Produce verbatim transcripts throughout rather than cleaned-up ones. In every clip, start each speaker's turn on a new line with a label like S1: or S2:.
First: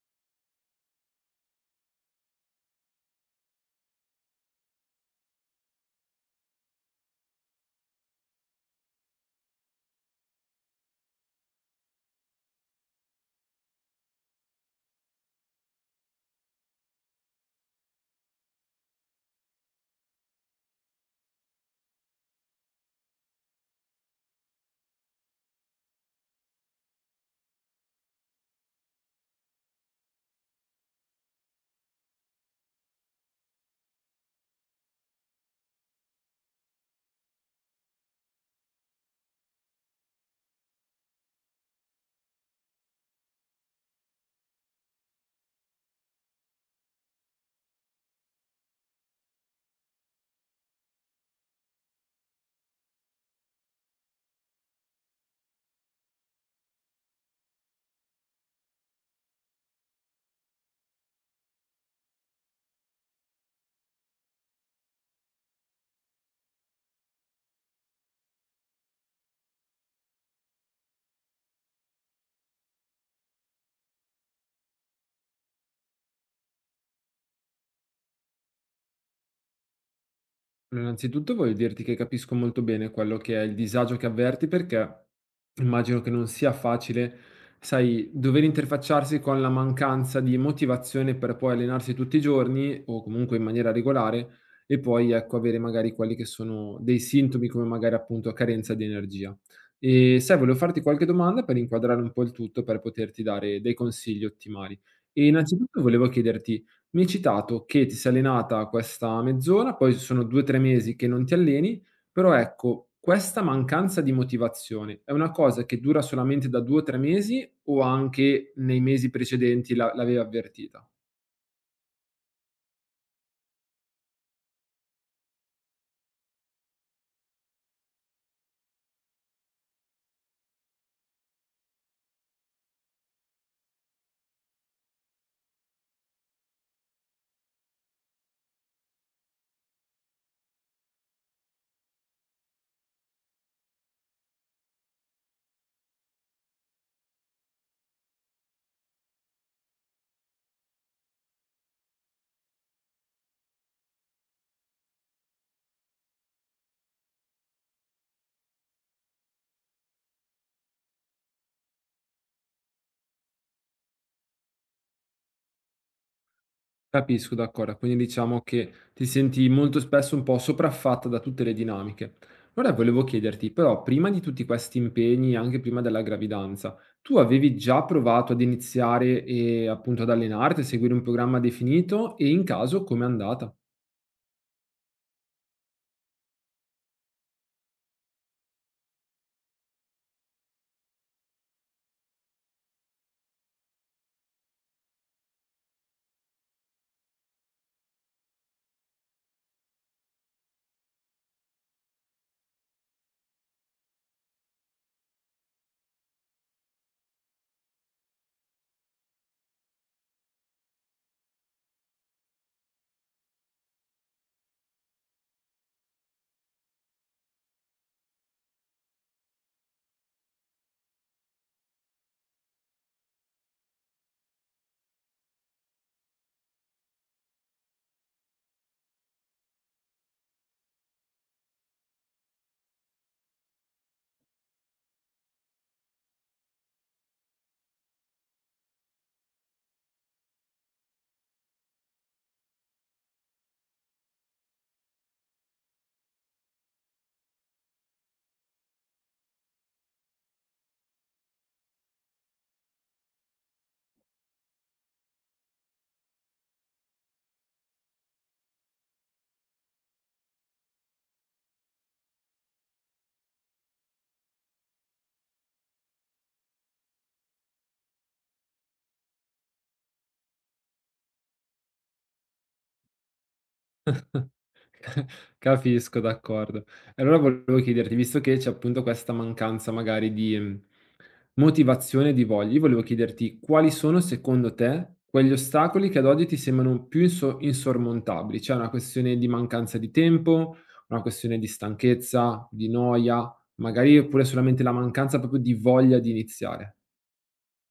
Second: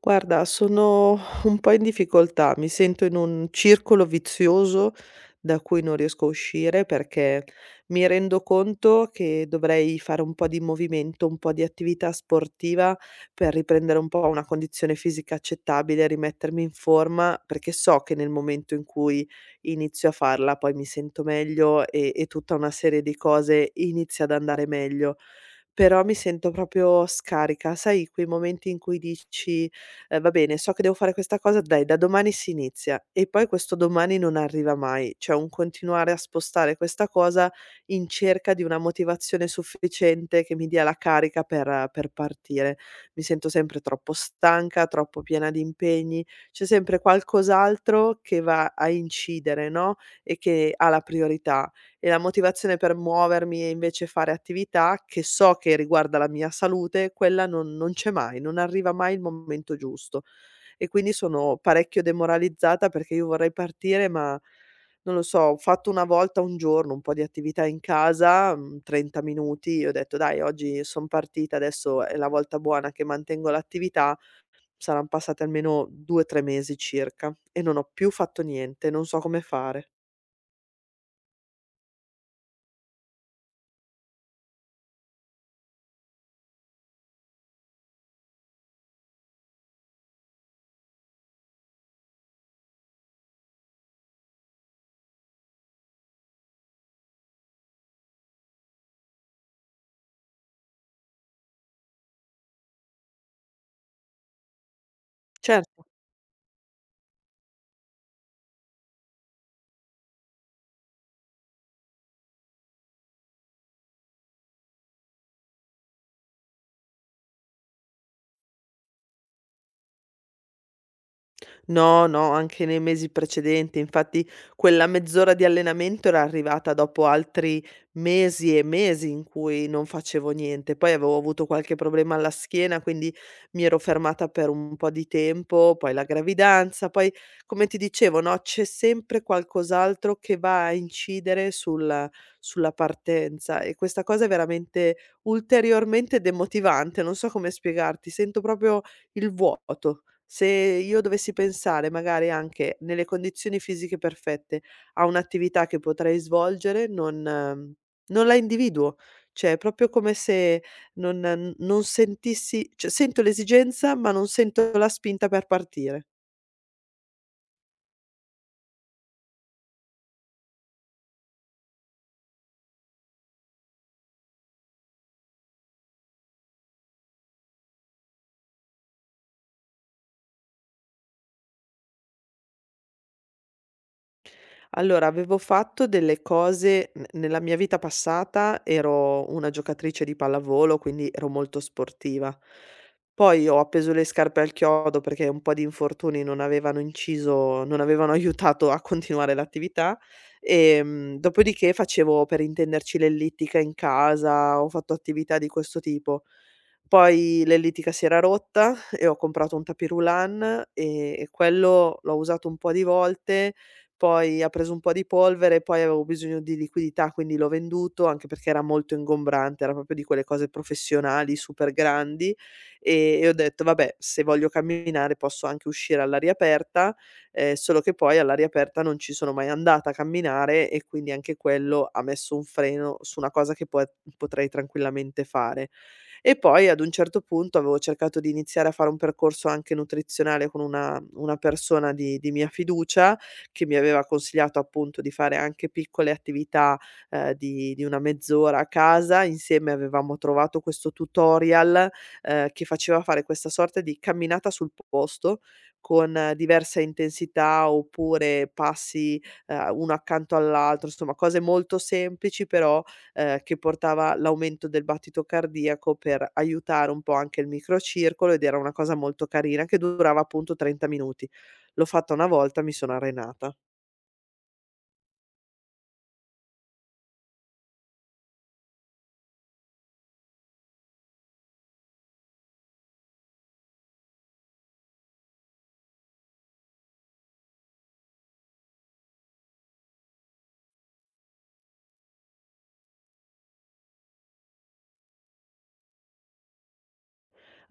S1: Guarda, sono un po' in difficoltà, mi sento in un circolo vizioso da cui non riesco a uscire perché mi rendo conto che dovrei fare un po' di movimento, un po' di attività sportiva per riprendere un po' una condizione fisica accettabile, rimettermi in forma, perché so che nel momento in cui inizio a farla poi mi sento meglio e, e tutta una serie di cose inizia ad andare meglio, però mi sento proprio scarica. Sai quei momenti in cui dici: "Ehm, va bene, so che devo fare questa cosa, dai, da domani si inizia." E poi questo domani non arriva mai. C'è un continuare a spostare questa cosa in cerca di una motivazione sufficiente che mi dia la carica per per partire. Mi sento sempre troppo stanca, troppo piena di impegni, c'è sempre qualcos'altro che va a incidere, no, e che ha la priorità. E la motivazione per muovermi e invece fare attività che so che riguarda la mia salute, quella non non c'è mai, non arriva mai il momento giusto. E quindi sono parecchio demoralizzata perché io vorrei partire, ma non lo so, ho fatto una volta un giorno un po' di attività in casa, mhmm, trenta minuti, ho detto: "Dai, oggi son partita, adesso è la volta buona che mantengo l'attività." Saran passati almeno due, tre mesi circa e non ho più fatto niente, non so come fare.
S2: Allora, innanzitutto voglio dirti che capisco molto bene quello che è il disagio che avverti perché immagino che non sia facile, sai, dover interfacciarsi con la mancanza di motivazione per poi allenarsi tutti i giorni o comunque in maniera regolare e poi ecco avere magari quelli che sono dei sintomi come magari appunto carenza di energia. E sai, volevo farti qualche domanda per inquadrare un po' il tutto per poterti dare dei consigli ottimali. E innanzitutto
S1: Certo.
S2: volevo chiederti, mi hai citato che ti sei allenata questa mezz'ora, poi sono due, tre mesi che non ti alleni, però ecco, questa mancanza di motivazione è una cosa che dura solamente da due o tre mesi o anche nei mesi precedenti la l'avevi avvertita?
S1: No, no, anche nei mesi precedenti. Infatti quella mezz'ora di allenamento era arrivata dopo altri mesi e mesi in cui non facevo niente. Poi avevo avuto qualche problema alla schiena, quindi mi ero fermata per un po' di tempo, poi la gravidanza, poi, come ti dicevo, no, c'è sempre qualcos'altro che va a incidere sulla, sulla partenza, e questa cosa è veramente ulteriormente demotivante. Non so come spiegarti, sento proprio il vuoto. Se io dovessi pensare magari anche nelle condizioni fisiche perfette a un'attività che potrei svolgere, non ehm, non la individuo. Cioè è proprio come se non non sentissi, cioè sento l'esigenza, ma non sento la spinta per partire.
S2: Capisco, d'accordo. Quindi diciamo che ti senti molto spesso un po' sopraffatta da tutte le dinamiche. Ora volevo chiederti, però, prima di tutti questi impegni, anche prima della gravidanza, tu avevi già provato ad iniziare e appunto ad allenarti, a seguire un programma definito e in caso com'è andata?
S1: Allora, avevo fatto delle cose, n nella mia vita passata ero una giocatrice di pallavolo, quindi ero molto sportiva. Poi ho appeso le scarpe al chiodo perché un po' di infortuni non avevano inciso, non avevano aiutato a continuare l'attività, ehm, dopodiché facevo, per intenderci, l'ellittica in casa, ho fatto attività di questo tipo. Poi l'ellittica si era rotta e ho comprato un tapis roulant, e e quello l'ho usato un po' di volte, poi ha preso un po' di polvere, poi avevo bisogno di liquidità, quindi l'ho venduto, anche perché era molto ingombrante, era proprio di quelle cose professionali super grandi, e e ho detto: "Vabbè, se voglio camminare posso anche uscire all'aria aperta", ehm, solo che poi all'aria aperta non ci sono mai andata a camminare, e quindi anche quello ha messo un freno su una cosa che poi potrei tranquillamente fare. E poi ad un certo punto avevo cercato di iniziare a fare un percorso anche nutrizionale con una una persona di di mia fiducia, che mi aveva consigliato appunto di fare anche piccole attività, ehm, di di una mezz'ora a casa. Insieme avevamo trovato questo tutorial, ehm, che faceva fare questa sorta di camminata sul posto con eh, diversa intensità oppure passi, ehm, uno accanto all'altro, insomma cose molto semplici, però, ehm, che portava l'aumento del battito cardiaco per aiutare un po' anche il microcircolo, ed era una cosa molto carina che durava appunto trenta minuti. L'ho fatta una volta, mi sono arenata.
S2: Capisco, d'accordo. E allora volevo chiederti, visto che c'è appunto questa mancanza magari di mh, motivazione e di voglia, io volevo chiederti quali sono secondo te quegli ostacoli che ad oggi ti sembrano più inso- insormontabili? C'è una questione di mancanza di tempo, una questione di stanchezza, di noia, magari oppure solamente la mancanza proprio di voglia di iniziare?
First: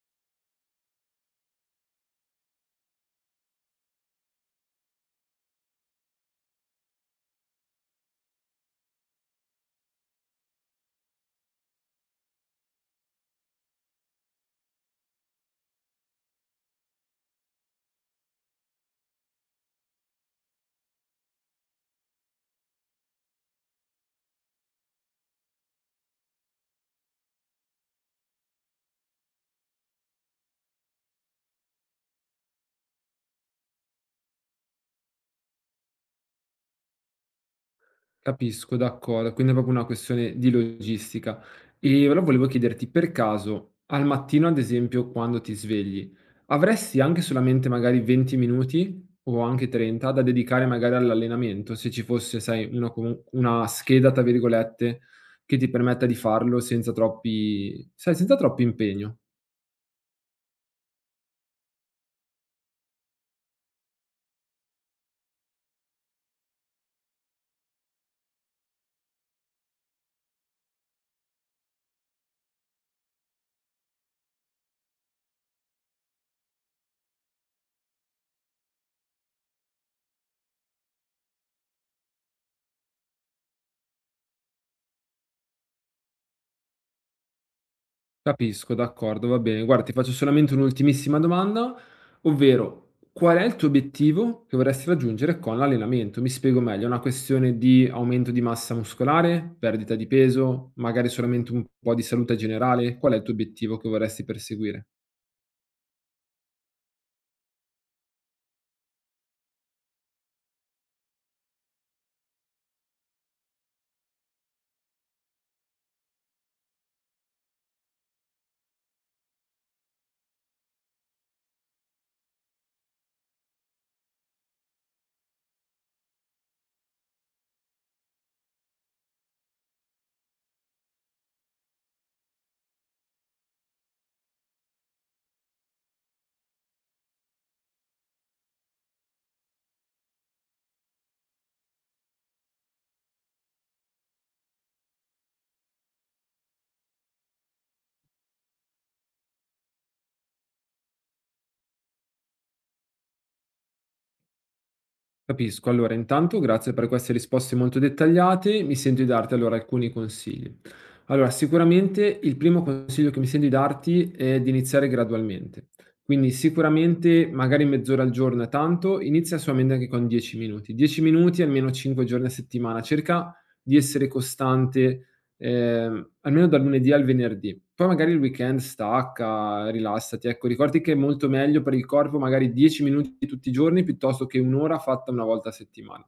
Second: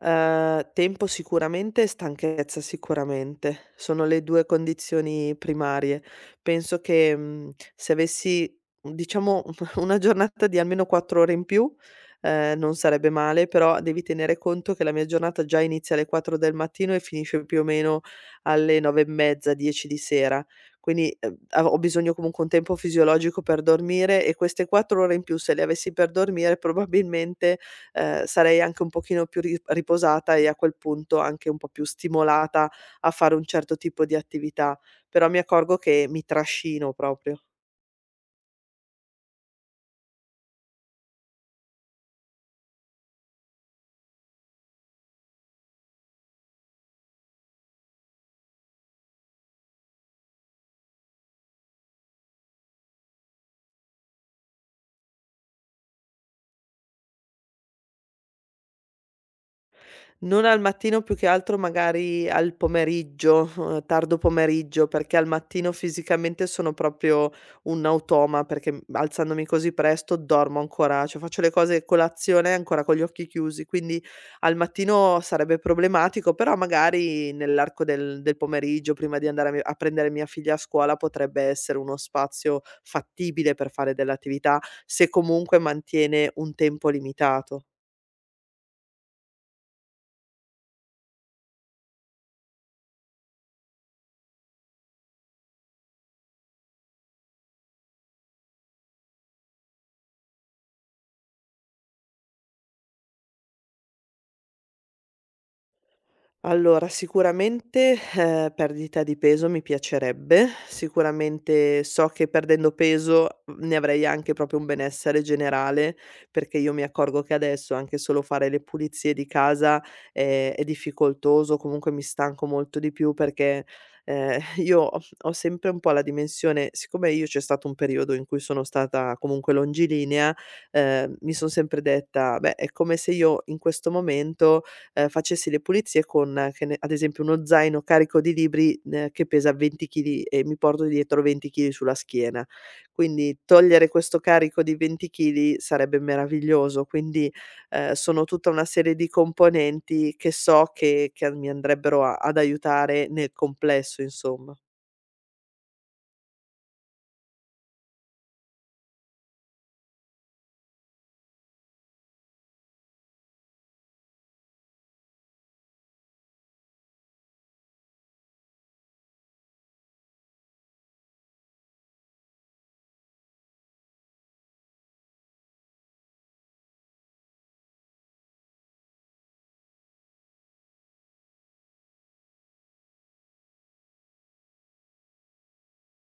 S1: Ehm, tempo sicuramente e stanchezza sicuramente. Sono le due condizioni primarie. Penso che, mhmm, se avessi, diciamo, una giornata di almeno quattro ore in più, ehm, non sarebbe male, però devi tenere conto che la mia giornata già inizia alle quattro del mattino e finisce più o meno alle nove e mezza, dieci di sera. Quindi, ehm, av ho bisogno comunque un tempo fisiologico per dormire, e queste quattro ore in più, se le avessi per dormire, probabilmente, ehm, sarei anche un pochino più ri riposata, e a quel punto anche un po' più stimolata a fare un certo tipo di attività, però mi accorgo che mi trascino proprio.
S2: Capisco, d'accordo. Quindi è proprio una questione di logistica. E allora volevo chiederti, per caso, al mattino, ad esempio, quando ti svegli, avresti anche solamente magari venti minuti o anche trenta da dedicare magari all'allenamento, se ci fosse, sai, una, comu- una scheda, tra virgolette, che ti permetta di farlo senza troppi, sai, senza troppo impegno?
S1: Non al mattino, più che altro magari al pomeriggio, uhm, tardo pomeriggio, perché al mattino fisicamente sono proprio un automa, perché, mhmm, alzandomi così presto dormo ancora, cioè faccio le cose, colazione ancora con gli occhi chiusi, quindi al mattino sarebbe problematico, però magari nell'arco del del pomeriggio prima di andare a mi a prendere mia figlia a scuola potrebbe essere uno spazio fattibile per fare dell'attività, se comunque mantiene un tempo limitato.
S2: Capisco, d'accordo, va bene. Guarda, ti faccio solamente un'ultimissima domanda, ovvero qual è il tuo obiettivo che vorresti raggiungere con l'allenamento? Mi spiego meglio, è una questione di aumento di massa muscolare, perdita di peso, magari solamente un po' di salute generale? Qual è il tuo obiettivo che vorresti perseguire?
S1: Allora, sicuramente, ehm, perdita di peso mi piacerebbe, sicuramente so che perdendo peso, mhmm, ne avrei anche proprio un benessere generale, perché io mi accorgo che adesso anche solo fare le pulizie di casa è è difficoltoso, comunque mi stanco molto di più, perché, ehm, io ho ho sempre un po' la dimensione, siccome io, c'è stato un periodo in cui sono stata comunque longilinea, ehm, mi son sempre detta: "Beh, è come se io in questo momento, ehm, facessi le pulizie con, eh, che ne, ad esempio, uno zaino carico di libri, ehm, che pesa venti chili, e mi porto dietro venti chili sulla schiena. Quindi togliere questo carico di venti chili sarebbe meraviglioso, quindi, ehm, sono tutta una serie di componenti che so che che a mi andrebbero a ad aiutare nel complesso, insomma.
S2: Capisco. Allora, intanto grazie per queste risposte molto dettagliate. Mi sento di darti allora alcuni consigli. Allora, sicuramente il primo consiglio che mi sento di darti è di iniziare gradualmente. Quindi sicuramente magari mezz'ora al giorno è tanto, inizia solamente anche con dieci minuti. dieci minuti almeno cinque giorni a settimana. Cerca di essere costante ehm, almeno dal lunedì al venerdì. Poi magari il weekend stacca, rilassati. Ecco, ricordati che è molto meglio per il corpo magari dieci minuti tutti i giorni piuttosto che un ora fatta una volta a settimana.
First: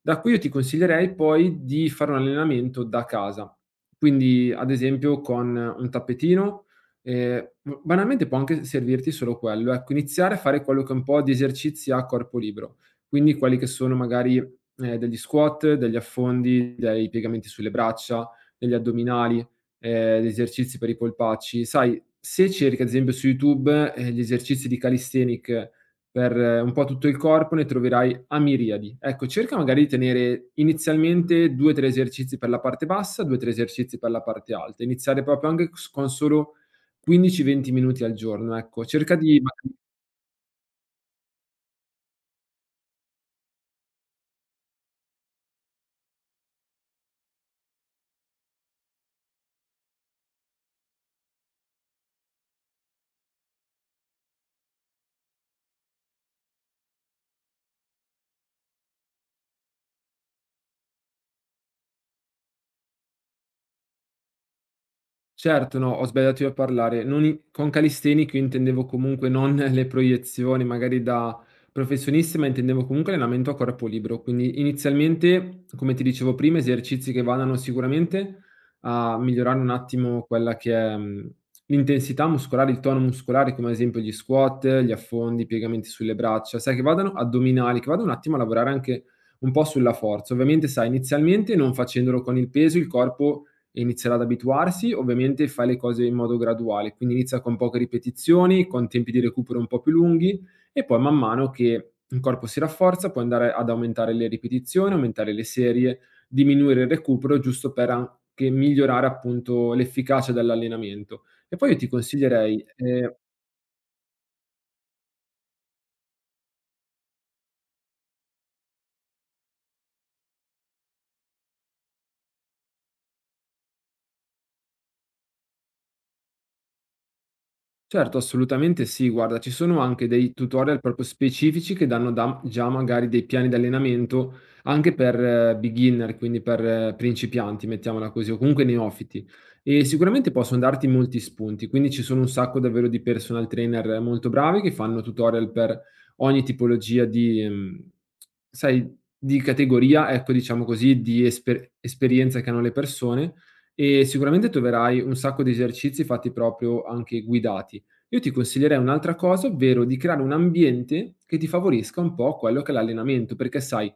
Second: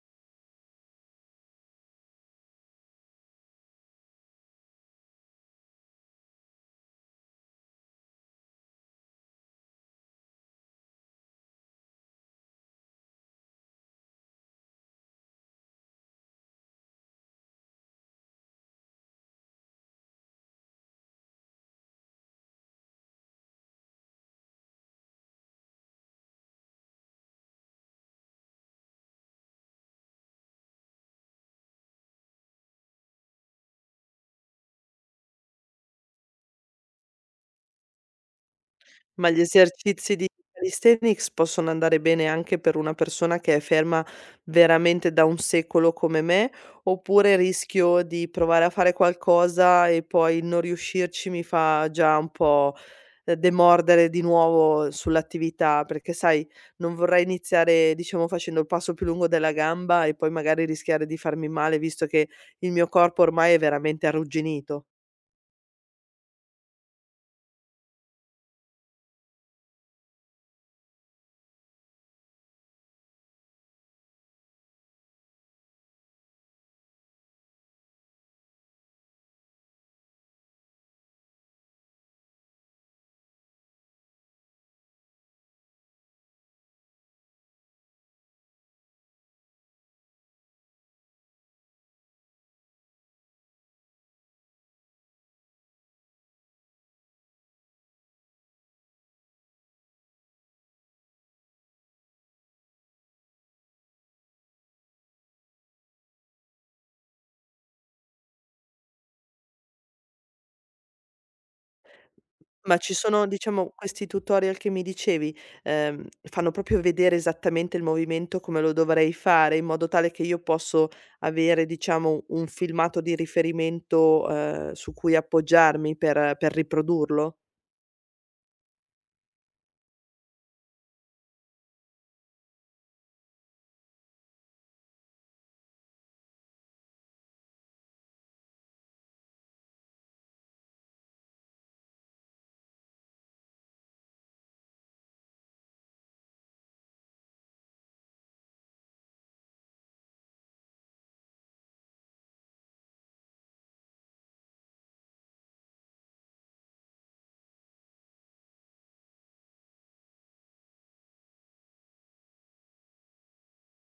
S2: Da qui io ti consiglierei poi di fare un allenamento da casa. Quindi ad esempio con un tappetino, ehm, b banalmente può anche servirti solo quello, ecco, iniziare a fare quello che è un po' di esercizi a corpo libero. Quindi quelli che sono magari, ehm, degli squat, degli affondi, dei piegamenti sulle braccia, degli addominali, ehm, gli esercizi per i polpacci. Sai, se cerchi ad esempio su YouTube, ehm, gli esercizi di calisthenic per eh, un po' tutto il corpo, ne troverai a miriadi. Ecco, cerca magari di tenere inizialmente due, tre esercizi per la parte bassa, due, tre esercizi per la parte alta. Iniziare proprio anche s con solo quindici, venti minuti al giorno, ecco. Cerca
S1: Ma gli
S2: di ma.
S1: esercizi di calisthenics possono andare bene anche per una persona che è ferma veramente da un secolo come me, oppure rischio di provare a fare qualcosa e poi non riuscirci mi fa già un po', ehm, demordere di nuovo sull'attività, perché sai, non vorrei iniziare, diciamo, facendo il passo più lungo della gamba e poi magari rischiare di farmi male, visto che il mio corpo ormai è veramente arrugginito.
S2: Certo, no, ho sbagliato io a parlare. Non i con calisthenics io intendevo comunque non le proiezioni magari da professionisti, ma intendevo comunque allenamento a corpo libero. Quindi inizialmente, come ti dicevo prima, esercizi che vadano sicuramente a migliorare un attimo quella che è, mhmm, l'intensità muscolare, il tono muscolare, come ad esempio gli squat, gli affondi, i piegamenti sulle braccia, sai che vadano addominali, che vadano un attimo a lavorare anche un po' sulla forza. Ovviamente sai, inizialmente non facendolo con il peso, il corpo e inizierà ad abituarsi, ovviamente fai le cose in modo graduale, quindi inizia con poche ripetizioni, con tempi di recupero un po' più lunghi e poi man mano che il corpo si rafforza puoi andare ad aumentare le ripetizioni, aumentare le serie, diminuire il recupero giusto per anche migliorare appunto l'efficacia dell'allenamento. E poi io ti consiglierei,
S1: Ma ci
S2: ehm
S1: sono, diciamo, questi tutorial che mi dicevi, ehm, fanno proprio vedere esattamente il movimento come lo dovrei fare, in modo tale che io posso avere, diciamo, un filmato di riferimento, ehm, su cui appoggiarmi per per riprodurlo?
S2: Certo, assolutamente sì. Guarda, ci sono anche dei tutorial proprio specifici che danno da- già magari dei piani di allenamento anche per eh, beginner, quindi per eh, principianti, mettiamola così, o comunque neofiti. E sicuramente possono darti molti spunti. Quindi ci sono un sacco davvero di personal trainer molto bravi che fanno tutorial per ogni tipologia di, ehm, sai, di categoria, ecco, diciamo così, di esper- esperienza che hanno le persone. E sicuramente troverai un sacco di esercizi fatti proprio anche guidati. Io ti consiglierei un'altra cosa, ovvero di creare un ambiente che ti favorisca un po' quello che è l'allenamento, perché sai,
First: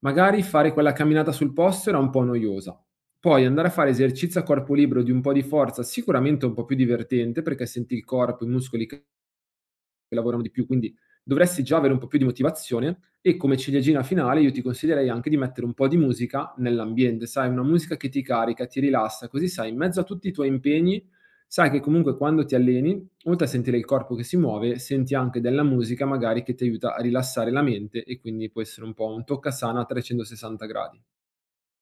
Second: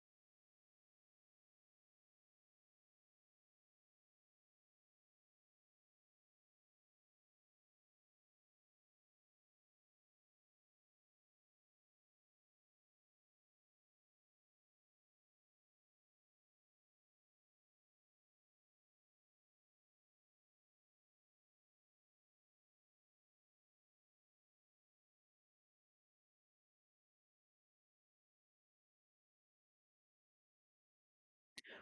S2: magari fare quella camminata sul posto era un po' noiosa. Poi andare a fare esercizio a corpo libero di un po' di forza, sicuramente è un po' più divertente perché senti il corpo, i muscoli che che lavorano di più, quindi dovresti già avere un po' più di motivazione e come ciliegina finale io ti consiglierei anche di mettere un po' di musica nell'ambiente, sai, una musica che ti carica, ti rilassa, così sai, in mezzo a tutti i tuoi impegni, sai che comunque quando ti alleni, oltre a sentire il corpo che si muove, senti anche della musica magari che ti aiuta a rilassare la mente e quindi può essere un po' un toccasana a trecentosessanta gradi.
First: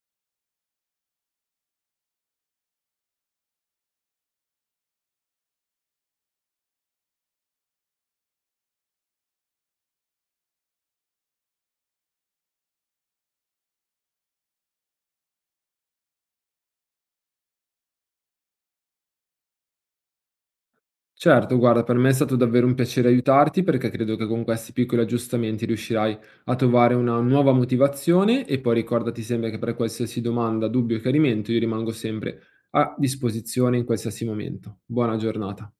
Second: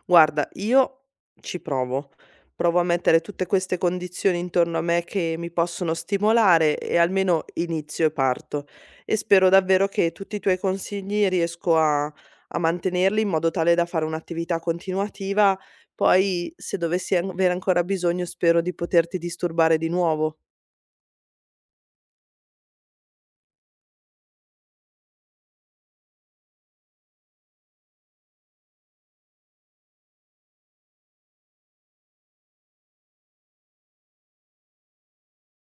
S1: Guarda, io ci provo. Provo a mettere tutte queste condizioni intorno a me che mi possono stimolare e almeno inizio e parto. E spero davvero che tutti i tuoi consigli riesco a, a mantenerli in modo tale da fare un'attività continuativa. Poi, se dovessi an- avere ancora bisogno, spero di poterti disturbare di nuovo.
S2: Certo, guarda, per me è stato davvero un piacere aiutarti perché credo che con questi piccoli aggiustamenti riuscirai a trovare una nuova motivazione e poi ricordati sempre che per qualsiasi domanda, dubbio o chiarimento io rimango sempre a disposizione in qualsiasi momento. Buona giornata.